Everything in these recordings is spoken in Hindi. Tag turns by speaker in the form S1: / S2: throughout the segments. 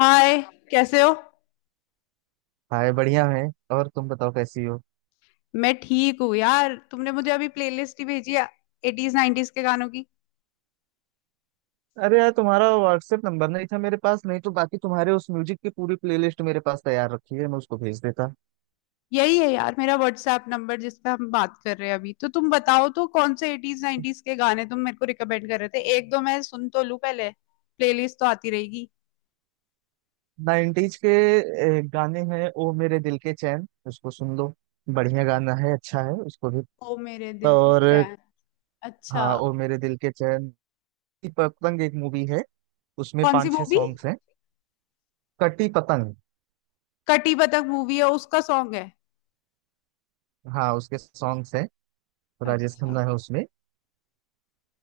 S1: हाय। कैसे हो।
S2: हाय, बढ़िया है। और तुम बताओ कैसी हो।
S1: मैं ठीक हूँ यार, तुमने मुझे अभी प्लेलिस्ट ही भेजी है एटीज नाइनटीज के गानों की।
S2: अरे यार, तुम्हारा व्हाट्सएप नंबर नहीं था मेरे पास, नहीं तो बाकी तुम्हारे उस म्यूजिक की पूरी प्लेलिस्ट मेरे पास तैयार रखी है, मैं उसको भेज देता।
S1: यही है यार मेरा व्हाट्सएप नंबर जिस पे हम बात कर रहे हैं अभी। तो तुम बताओ तो कौन से एटीज नाइनटीज के गाने तुम मेरे को रिकमेंड कर रहे थे, एक दो मैं सुन तो लूँ पहले। प्लेलिस्ट तो आती रहेगी।
S2: नाइन्टीज के गाने हैं, ओ मेरे दिल के चैन, उसको सुन लो। बढ़िया गाना है, अच्छा है उसको भी।
S1: ओ मेरे दिल के
S2: और
S1: चैन। अच्छा।
S2: हाँ, ओ मेरे दिल के चैन। कटी पतंग एक मूवी है, उसमें
S1: कौन सी
S2: पांच छह
S1: मूवी।
S2: सॉन्ग्स हैं। कटी पतंग।
S1: कटी बतक मूवी है, उसका सॉन्ग है।
S2: हाँ, उसके सॉन्ग्स हैं। राजेश
S1: अच्छा।
S2: खन्ना है उसमें।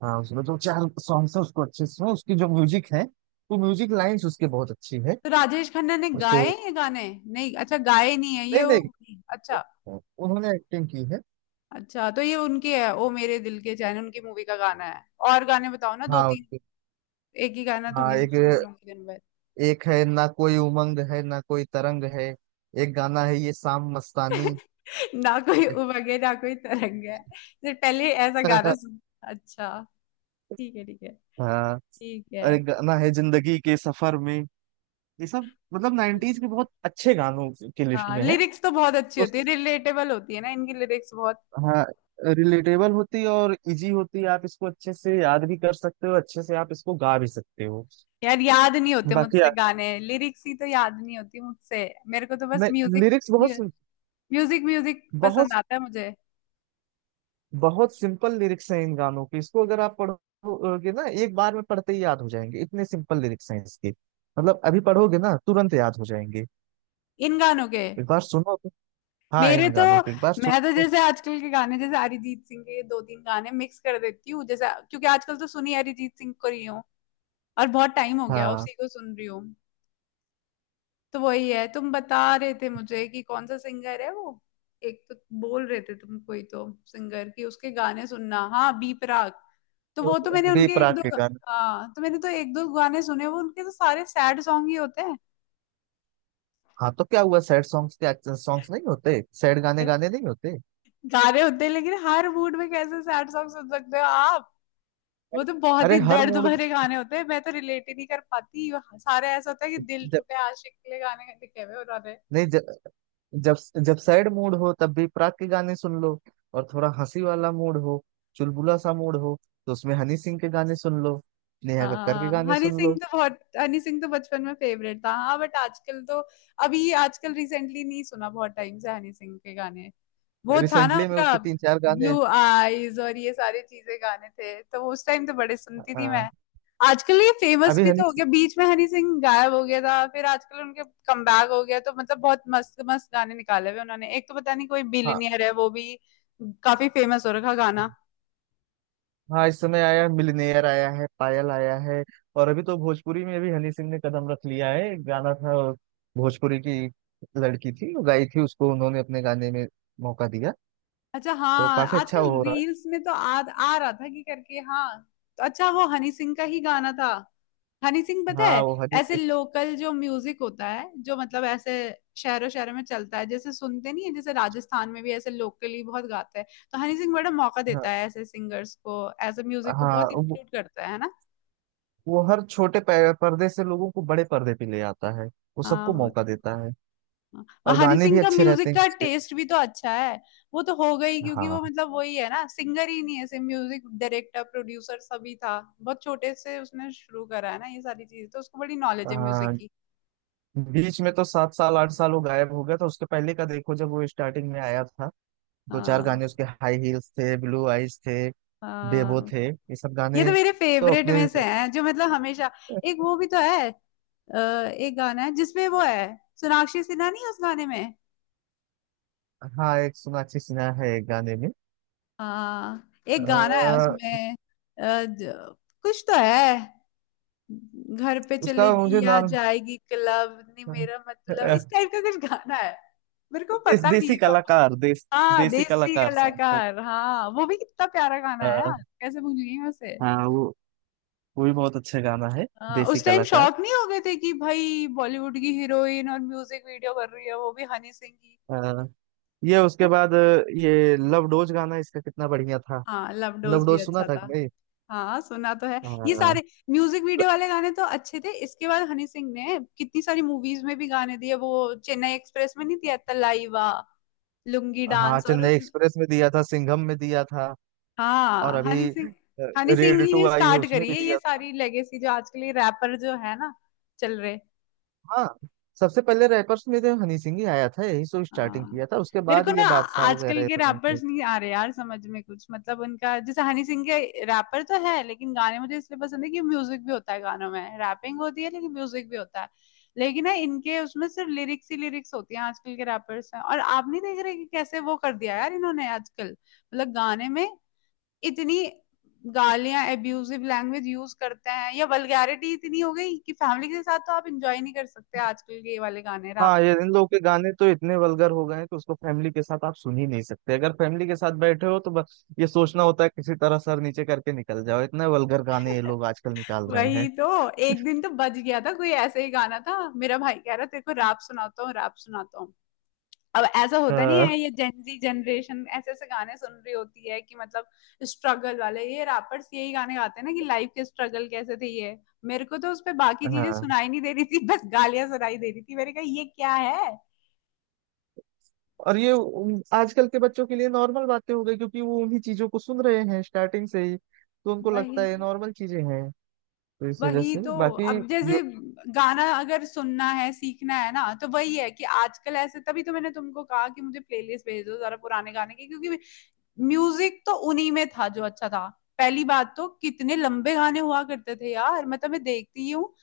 S2: हाँ, उसमें जो चार सॉन्ग्स है उसको अच्छे से सुनो, उसकी जो म्यूजिक है, वो म्यूजिक लाइंस उसके बहुत अच्छी है।
S1: तो राजेश खन्ना ने
S2: उसको।
S1: गाए हैं ये गाने? नहीं, अच्छा गाए नहीं है ये
S2: नहीं
S1: वो।
S2: नहीं,
S1: अच्छा।
S2: उन्होंने एक्टिंग की है।
S1: अच्छा तो ये उनकी है, ओ मेरे दिल के चैन उनकी मूवी का गाना है। और गाने बताओ ना दो
S2: हाँ।
S1: तीन। एक ही गाना
S2: हाँ।
S1: थोड़ी ना
S2: एक
S1: सुनती रहूंगी दिन भर।
S2: एक है ना, कोई उमंग है ना कोई तरंग है। एक गाना है ये शाम मस्तानी।
S1: ना कोई
S2: ये-
S1: उमंग है ना कोई तरंग है, तो पहले ऐसा गाना सुन। अच्छा। ठीक है ठीक है।
S2: हाँ।
S1: ठीक है।
S2: और एक गाना है जिंदगी के सफर में। ये सब मतलब नाइनटीज के बहुत अच्छे गानों की लिस्ट
S1: हाँ
S2: में है।
S1: लिरिक्स तो बहुत अच्छी होती है, रिलेटेबल होती है ना, इनकी लिरिक्स बहुत।
S2: हाँ, रिलेटेबल होती है और इजी होती है, आप इसको अच्छे से याद भी कर सकते हो, अच्छे से आप इसको गा भी सकते हो।
S1: यार याद नहीं होते
S2: बाकी
S1: मुझसे गाने, लिरिक्स ही तो याद नहीं होती मुझसे। मेरे को तो बस
S2: मैं
S1: म्यूजिक,
S2: लिरिक्स बहुत सिं-
S1: म्यूजिक म्यूजिक
S2: बहुत
S1: पसंद आता है मुझे।
S2: बहुत सिंपल लिरिक्स हैं इन गानों के, इसको अगर आप पढ़ोगे ना, एक बार में पढ़ते ही याद हो जाएंगे, इतने सिंपल लिरिक्स हैं इसके। मतलब अभी पढ़ोगे ना तुरंत याद हो जाएंगे।
S1: इन गानों के।
S2: एक बार सुनो तो। हाँ,
S1: मेरे
S2: इन
S1: तो,
S2: गानों के एक बार
S1: मैं
S2: सुनो
S1: तो
S2: तो।
S1: जैसे आजकल के गाने जैसे अरिजीत सिंह के दो तीन गाने मिक्स कर देती हूँ जैसे, क्योंकि आजकल तो सुनी अरिजीत सिंह को रही हूँ, और बहुत टाइम हो गया
S2: हाँ।
S1: उसी को सुन रही हूँ। तो वही है, तुम बता रहे थे मुझे कि कौन सा सिंगर है वो, एक तो बोल रहे थे तुम कोई तो सिंगर कि उसके गाने सुनना, हाँ बी प्राक। तो
S2: तो
S1: वो तो मैंने
S2: बी
S1: उनके एक
S2: प्राक
S1: दो,
S2: के गाने।
S1: हाँ तो मैंने तो एक दो गाने सुने वो उनके, तो सारे सैड सॉन्ग ही होते हैं।
S2: हाँ, तो क्या हुआ? सैड सॉन्ग्स क्या सॉन्ग्स नहीं होते? सैड गाने गाने नहीं होते?
S1: गा रहे होते हैं, लेकिन हर मूड में कैसे सैड सॉन्ग सुन सकते हो आप। वो तो बहुत
S2: अरे,
S1: ही
S2: हर
S1: दर्द
S2: मूड।
S1: भरे गाने होते हैं, मैं तो रिलेट ही नहीं कर पाती। सारे ऐसा होता है कि दिल
S2: जब
S1: टूटे आशिक के लिए गाने लिखे हुए उन्होंने।
S2: नहीं जब जब जब सैड मूड हो तब भी प्राक के गाने सुन लो। और थोड़ा हंसी वाला मूड हो, चुलबुला सा मूड हो, तो उसमें हनी सिंह के गाने सुन लो, नेहा कक्कड़ के
S1: हाँ
S2: गाने
S1: हनी
S2: सुन
S1: सिंह
S2: लो।
S1: तो बहुत, हनी सिंह तो बचपन में फेवरेट था हाँ, बट आजकल तो अभी आजकल रिसेंटली नहीं सुना, बहुत टाइम से हनी सिंह के गाने। वो था ना
S2: रिसेंटली में
S1: उनका
S2: उसके तीन चार गाने।
S1: ब्लू आईज और ये सारी चीजें गाने थे, तो उस टाइम तो बड़े सुनती थी
S2: अ,
S1: मैं। आजकल ये फेमस
S2: अभी
S1: भी
S2: हनी
S1: तो हो
S2: सिंह।
S1: गया, बीच में हनी सिंह गायब हो गया था, फिर आजकल उनके कमबैक हो गया, तो मतलब बहुत मस्त मस्त गाने निकाले हुए उन्होंने, एक तो पता नहीं कोई
S2: हाँ।
S1: बिलियनियर है वो भी, काफी फेमस हो रखा गाना।
S2: हाँ, इस समय आया मिलनेयर आया है, पायल आया है। और अभी तो भोजपुरी में भी हनी सिंह ने कदम रख लिया है, एक गाना था, भोजपुरी की लड़की थी, वो गाई थी, उसको उन्होंने अपने गाने में मौका दिया।
S1: अच्छा,
S2: तो
S1: हाँ
S2: काफी अच्छा
S1: आजकल
S2: हो रहा है।
S1: रील्स में तो आ रहा था कि करके, हाँ। तो अच्छा, वो हनी सिंह का ही गाना था। हनी सिंह, पता
S2: हाँ,
S1: है,
S2: वो हनी
S1: ऐसे
S2: सिंह।
S1: लोकल जो म्यूजिक होता है, जो मतलब ऐसे शहरों शहरों में चलता है, जैसे सुनते नहीं है, जैसे राजस्थान में भी ऐसे लोकली बहुत गाते हैं, तो हनी सिंह बड़ा मौका देता
S2: हाँ।
S1: है ऐसे सिंगर्स को, ऐसे म्यूजिक को
S2: हाँ
S1: बहुत इंक्लूड करता है ना।
S2: वो हर छोटे पर्दे से लोगों को बड़े पर्दे पे ले आता है। वो
S1: हाँ
S2: सबको
S1: वो,
S2: मौका देता है।
S1: हाँ,
S2: और
S1: हनी
S2: गाने भी
S1: सिंह का
S2: अच्छे रहते
S1: म्यूजिक
S2: हैं
S1: का
S2: उसके।
S1: टेस्ट भी तो अच्छा है। वो तो हो गई, क्योंकि वो
S2: हाँ।
S1: मतलब वही है ना, सिंगर ही नहीं है ऐसे, म्यूजिक डायरेक्टर प्रोड्यूसर सभी था, बहुत छोटे से उसने शुरू करा है ना ये सारी चीज, तो उसको बड़ी नॉलेज है म्यूजिक
S2: आ,
S1: की।
S2: बीच में तो सात साल आठ साल वो गायब हो गया था, उसके पहले का देखो, जब वो स्टार्टिंग में आया था, दो चार
S1: हाँ।
S2: गाने उसके, हाई हील्स थे, ब्लू आइज थे, बेबो
S1: हाँ
S2: थे, ये सब
S1: ये
S2: गाने।
S1: तो मेरे
S2: तो
S1: फेवरेट
S2: अपने।
S1: में से हैं जो मतलब हमेशा, एक वो भी तो है, एक गाना है जिसमें वो है, सोनाक्षी सिन्हा नहीं है उस गाने में।
S2: हाँ, एक सोनाक्षी सिन्हा है एक गाने में।
S1: हाँ एक गाना है
S2: आ,
S1: उसमें, कुछ तो है, घर पे
S2: उसका
S1: चलेगी
S2: मुझे
S1: या
S2: नाम।
S1: जाएगी क्लब, नहीं मेरा मतलब इस टाइप का कुछ गाना है, मेरे को
S2: देश,
S1: पता
S2: देसी
S1: नहीं कौन।
S2: कलाकार, देश
S1: हाँ
S2: देसी
S1: देसी
S2: कलाकार सॉन्ग
S1: कलाकार, हाँ वो भी कितना प्यारा गाना है
S2: था।
S1: यार, कैसे भूल गई मैं उसे।
S2: हाँ, वो भी बहुत अच्छा गाना है।
S1: हाँ,
S2: देसी
S1: उस टाइम
S2: कलाकार।
S1: शौक नहीं हो गए थे कि भाई बॉलीवुड की हीरोइन और म्यूजिक वीडियो कर रही है, वो भी हनी सिंह की।
S2: अ, ये उसके बाद ये लव डोज गाना, इसका कितना बढ़िया था।
S1: हाँ लव
S2: लव
S1: डोज भी
S2: डोज सुना
S1: अच्छा
S2: था कि
S1: था।
S2: नहीं।
S1: हाँ सुना तो है। ये
S2: हाँ।
S1: सारे म्यूजिक
S2: ल-
S1: वीडियो वाले गाने तो अच्छे थे, इसके बाद हनी सिंह ने कितनी सारी मूवीज में भी गाने दिए, वो चेन्नई एक्सप्रेस में नहीं दिया तलाइवा लुंगी
S2: हाँ,
S1: डांस और
S2: चेन्नई
S1: उस,
S2: एक्सप्रेस में दिया था, सिंघम में दिया था। और
S1: हाँ
S2: अभी
S1: हनी सिंह, हनी सिंह
S2: रेड
S1: ही
S2: टू
S1: ने
S2: आई है,
S1: स्टार्ट
S2: उसमें
S1: करी
S2: भी
S1: है ये
S2: दिया था।
S1: सारी लेगेसी, जो आजकल ये रैपर जो है ना चल रहे।
S2: हाँ, सबसे पहले रैपर्स में तो हनी सिंह ही आया था, यही सो स्टार्टिंग
S1: हाँ
S2: किया था, उसके
S1: मेरे
S2: बाद
S1: को ना,
S2: ये बादशाह
S1: आजकल
S2: वगैरह ये
S1: के
S2: सब।
S1: रैपर्स नहीं आ रहे यार समझ में कुछ, मतलब उनका जैसे हनी सिंह के रैपर तो है, लेकिन गाने मुझे इसलिए पसंद है कि म्यूजिक भी होता है गानों में, रैपिंग होती है लेकिन म्यूजिक भी होता है। लेकिन ना इनके उसमें सिर्फ लिरिक्स ही लिरिक्स होती हैं आजकल के रैपर्स में, और आप नहीं देख रहे कि कैसे वो कर दिया यार इन्होंने आजकल, मतलब गाने में इतनी गालियां, एब्यूजिव लैंग्वेज यूज करते हैं, या वल्गैरिटी इतनी हो गई कि फैमिली के साथ तो आप इंजॉय नहीं कर सकते आजकल के ये वाले गाने।
S2: हाँ, ये इन लोगों के गाने तो इतने वल्गर हो गए हैं कि उसको फैमिली के साथ आप सुन ही नहीं सकते अगर फैमिली के साथ बैठे हो तो बस ये सोचना होता है किसी तरह सर नीचे करके निकल जाओ इतने वल्गर गाने ये लोग आजकल निकाल रहे
S1: वही
S2: हैं
S1: तो, एक दिन तो बच गया था, कोई ऐसा ही गाना था, मेरा भाई कह रहा तेरे को रैप सुनाता हूँ, रैप सुनाता हूँ। अब ऐसा
S2: अ,
S1: होता नहीं है, ये जेंजी जनरेशन ऐसे ऐसे गाने सुन रही होती है कि मतलब, स्ट्रगल वाले ये रैपर्स यही गाने गाते हैं ना, कि लाइफ के स्ट्रगल कैसे थे ये। मेरे को तो उस पे बाकी चीजें
S2: हाँ
S1: सुनाई नहीं दे रही थी, बस गालियां सुनाई दे रही थी, मैंने कहा ये क्या है।
S2: और ये आजकल के बच्चों के लिए नॉर्मल बातें हो गई, क्योंकि वो उन्हीं चीजों को सुन रहे हैं स्टार्टिंग से ही, तो उनको
S1: वही,
S2: लगता है ये नॉर्मल चीजें हैं। तो इस वजह
S1: वही
S2: से
S1: तो,
S2: बाकी
S1: अब
S2: जो।
S1: जैसे गाना अगर सुनना है सीखना है ना, तो वही है कि आजकल ऐसे, तभी तो मैंने तुमको कहा कि मुझे प्लेलिस्ट भेज दो जरा पुराने गाने की, क्योंकि म्यूजिक तो उन्हीं में था जो अच्छा था। पहली बात तो कितने लंबे गाने हुआ करते थे यार, मतलब मैं देखती ही हूँ,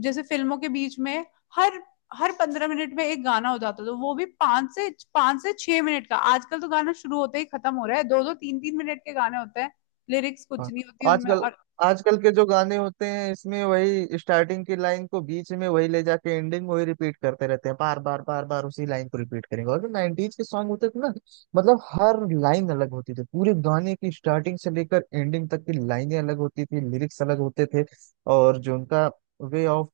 S1: जैसे फिल्मों के बीच में हर हर 15 मिनट में एक गाना हो जाता था, तो वो भी पांच से 6 मिनट का, आजकल तो गाना शुरू होते ही खत्म हो रहा है, दो दो तीन तीन मिनट के गाने होते हैं, लिरिक्स कुछ
S2: हाँ,
S1: नहीं होती उनमें,
S2: आजकल
S1: और
S2: आजकल के जो गाने होते हैं, इसमें वही स्टार्टिंग की लाइन को बीच में वही ले जाके एंडिंग वही रिपीट करते रहते हैं, बार बार बार बार उसी लाइन को रिपीट करेंगे। और जो 90s के सॉन्ग होते थे ना, मतलब हर लाइन अलग होती थी, पूरे गाने की स्टार्टिंग से लेकर एंडिंग तक की लाइनें अलग होती थी, लिरिक्स अलग होते थे। और जो उनका वे ऑफ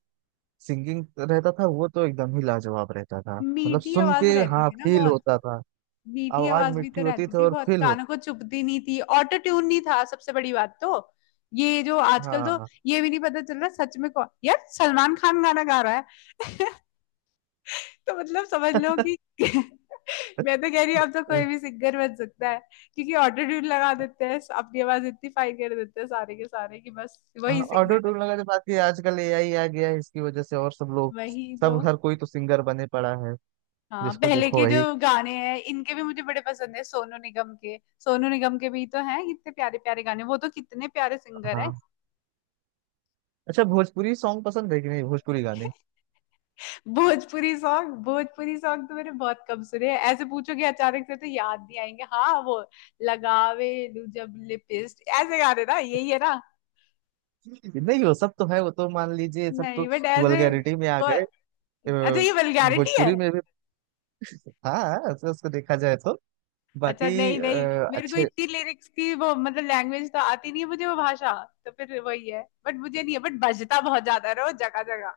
S2: सिंगिंग रहता था, वो तो एकदम ही लाजवाब रहता था। मतलब
S1: मीठी
S2: सुन
S1: आवाज
S2: के
S1: रहती
S2: हाँ
S1: थी ना
S2: फील
S1: बहुत।
S2: होता था।
S1: मीठी
S2: आवाज
S1: आवाज भी
S2: मीठी
S1: तो
S2: होती
S1: रहती
S2: थी
S1: थी
S2: और
S1: बहुत,
S2: फील होता।
S1: कानों को चुभती नहीं थी, ऑटो ट्यून नहीं था सबसे बड़ी बात तो, ये जो आजकल तो,
S2: हाँ।
S1: ये भी नहीं पता चल रहा सच में कौन, यार सलमान खान गाना गा रहा है, तो मतलब समझ लो कि मैं तो कह रही हूँ, अब तो कोई भी सिंगर बन सकता है, क्योंकि ऑटो ट्यून लगा देते हैं, अपनी आवाज इतनी फाइन कर देते हैं सारे के सारे, कि बस वही
S2: ऑटो
S1: सिंगर है।
S2: ट्यून लगा, तो बाकी आजकल एआई आ गया है, इसकी वजह से और सब लोग,
S1: वही तो,
S2: सब, हर कोई तो सिंगर बने पड़ा है।
S1: हाँ
S2: जिसको
S1: पहले
S2: देखो
S1: के जो
S2: वही।
S1: गाने हैं इनके भी मुझे बड़े पसंद है, सोनू निगम के। सोनू निगम के भी तो हैं कितने प्यारे प्यारे गाने, वो तो कितने प्यारे सिंगर है।
S2: हाँ, अच्छा, भोजपुरी सॉन्ग पसंद है कि नहीं? भोजपुरी गाने?
S1: भोजपुरी सॉन्ग, भोजपुरी सॉन्ग तो मैंने बहुत कम सुने हैं, ऐसे पूछोगे अचानक से तो याद नहीं आएंगे, हाँ वो लगावे लू जब लिपिस्ट, ऐसे गाने ना, यही है ना।
S2: नहीं, वो सब तो है, वो तो मान लीजिए सब
S1: नहीं
S2: तो
S1: बट ऐसे
S2: वल्गैरिटी में आ
S1: और,
S2: गए।
S1: अच्छा,
S2: अ,
S1: ये वल्गैरिटी है।
S2: भोजपुरी में भी। हाँ, ऐसे उसको देखा जाए तो।
S1: अच्छा
S2: बाकी
S1: नहीं नहीं, मेरे को
S2: अच्छे।
S1: इतनी लिरिक्स की वो मतलब लैंग्वेज तो आती नहीं है मुझे, वो भाषा, तो फिर वही है, बट मुझे नहीं है, बट बजता बहुत ज्यादा है ना वो, जगह जगह।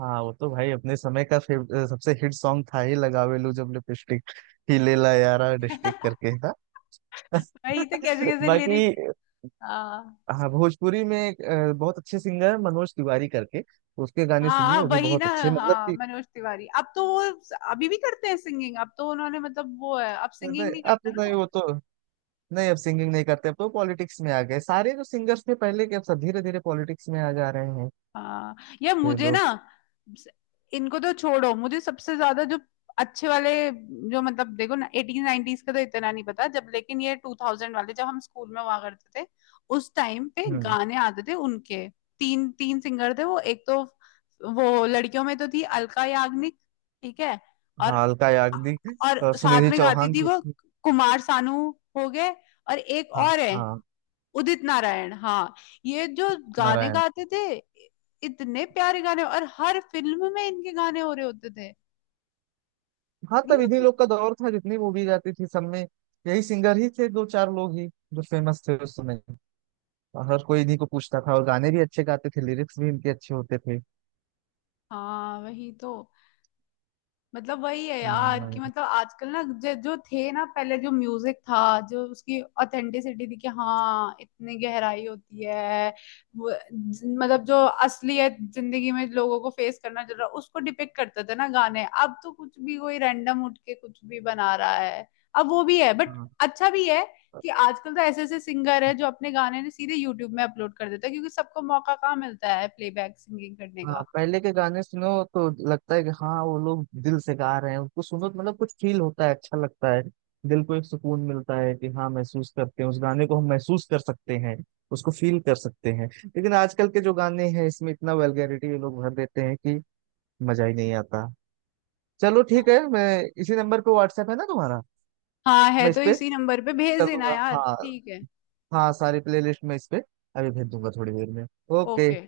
S2: हाँ, वो तो भाई अपने समय का सबसे हिट सॉन्ग था ही, लगावे लू जब लिपस्टिक, ही ले ला यारा डिस्टिक करके था।
S1: वही तो, कैसे कैसे
S2: बाकी।
S1: लिरिक्स। हाँ।
S2: हाँ, भोजपुरी में एक बहुत अच्छे सिंगर है मनोज तिवारी करके, उसके गाने सुनिए,
S1: हाँ
S2: वो भी
S1: वही
S2: बहुत
S1: ना,
S2: अच्छे, मतलब
S1: हाँ
S2: कि।
S1: मनोज तिवारी। अब तो वो अभी भी करते हैं सिंगिंग, अब तो उन्होंने मतलब वो है, अब सिंगिंग
S2: नहीं,
S1: नहीं
S2: अब
S1: करते
S2: तो
S1: ना
S2: नहीं,
S1: वो।
S2: वो तो। नहीं, अब सिंगिंग नहीं करते, अब तो पॉलिटिक्स में आ गए, सारे जो सिंगर्स थे पहले के, अब सब धीरे धीरे पॉलिटिक्स में आ जा रहे हैं।
S1: हाँ, यार
S2: ये
S1: मुझे ना,
S2: लोग।
S1: इनको तो छोड़ो, मुझे सबसे ज्यादा जो अच्छे वाले, जो मतलब देखो ना, एटीन नाइनटीज का तो इतना नहीं पता जब, लेकिन ये 2000 वाले, जब हम स्कूल में हुआ करते थे उस टाइम पे
S2: हम्म।
S1: गाने आते थे उनके, तीन तीन सिंगर थे वो, एक तो वो लड़कियों में तो थी अलका याग्निक। ठीक है, और
S2: हाँ, अलका याग्निक।
S1: और
S2: और
S1: साथ
S2: सुनिधि
S1: में गाती
S2: चौहान
S1: थी
S2: भी
S1: वो,
S2: थी।
S1: कुमार सानू हो गए, और एक
S2: हाँ।
S1: और है
S2: हाँ,
S1: उदित नारायण, हाँ, ये जो गाने
S2: नारायण।
S1: गाते थे इतने प्यारे गाने, और हर फिल्म में इनके गाने हो रहे होते थे,
S2: हाँ,
S1: नहीं
S2: तब इन्हीं
S1: होते।
S2: लोग का दौर था, जितनी मूवीज आती थी सब में यही सिंगर ही थे, दो चार लोग ही जो फेमस थे उस समय। और हर कोई इन्हीं को पूछता था, और गाने भी अच्छे गाते थे, लिरिक्स भी इनके अच्छे होते थे।
S1: हाँ वही तो, मतलब वही है यार, कि
S2: हाँ,
S1: मतलब आजकल ना जो जो थे ना पहले, जो म्यूजिक था, जो उसकी ऑथेंटिसिटी थी, कि हाँ इतनी गहराई होती है, मतलब जो असलियत जिंदगी में लोगों को फेस करना चल रहा, उसको डिपिक्ट करते थे ना गाने। अब तो कुछ भी कोई रैंडम उठ के कुछ भी बना रहा है, अब वो भी है बट
S2: हाँ,
S1: अच्छा भी है, कि आजकल तो ऐसे ऐसे सिंगर है जो अपने गाने ने सीधे यूट्यूब में अपलोड कर देता है, क्योंकि सबको मौका कहाँ मिलता है प्लेबैक सिंगिंग करने
S2: हाँ,
S1: का।
S2: पहले के गाने सुनो तो लगता है कि हाँ, वो लोग दिल से गा रहे हैं, उनको सुनो तो मतलब कुछ फील होता है, अच्छा लगता है। दिल को एक सुकून मिलता है कि हाँ, महसूस करते हैं, उस गाने को हम महसूस कर सकते हैं, उसको फील कर सकते हैं। लेकिन आजकल के जो गाने हैं, इसमें इतना वल्गैरिटी ये लोग भर देते हैं कि मजा ही नहीं आता। चलो, ठीक है, मैं इसी नंबर पे, व्हाट्सएप है ना तुम्हारा?
S1: हाँ है,
S2: मैं इस
S1: तो
S2: पे
S1: इसी नंबर पे
S2: send
S1: भेज
S2: कर
S1: देना
S2: दूंगा,
S1: यार,
S2: हाँ।
S1: ठीक है,
S2: हाँ, सारी प्लेलिस्ट मैं इस पे अभी भेज दूंगा, थोड़ी देर में। ओके।
S1: ओके।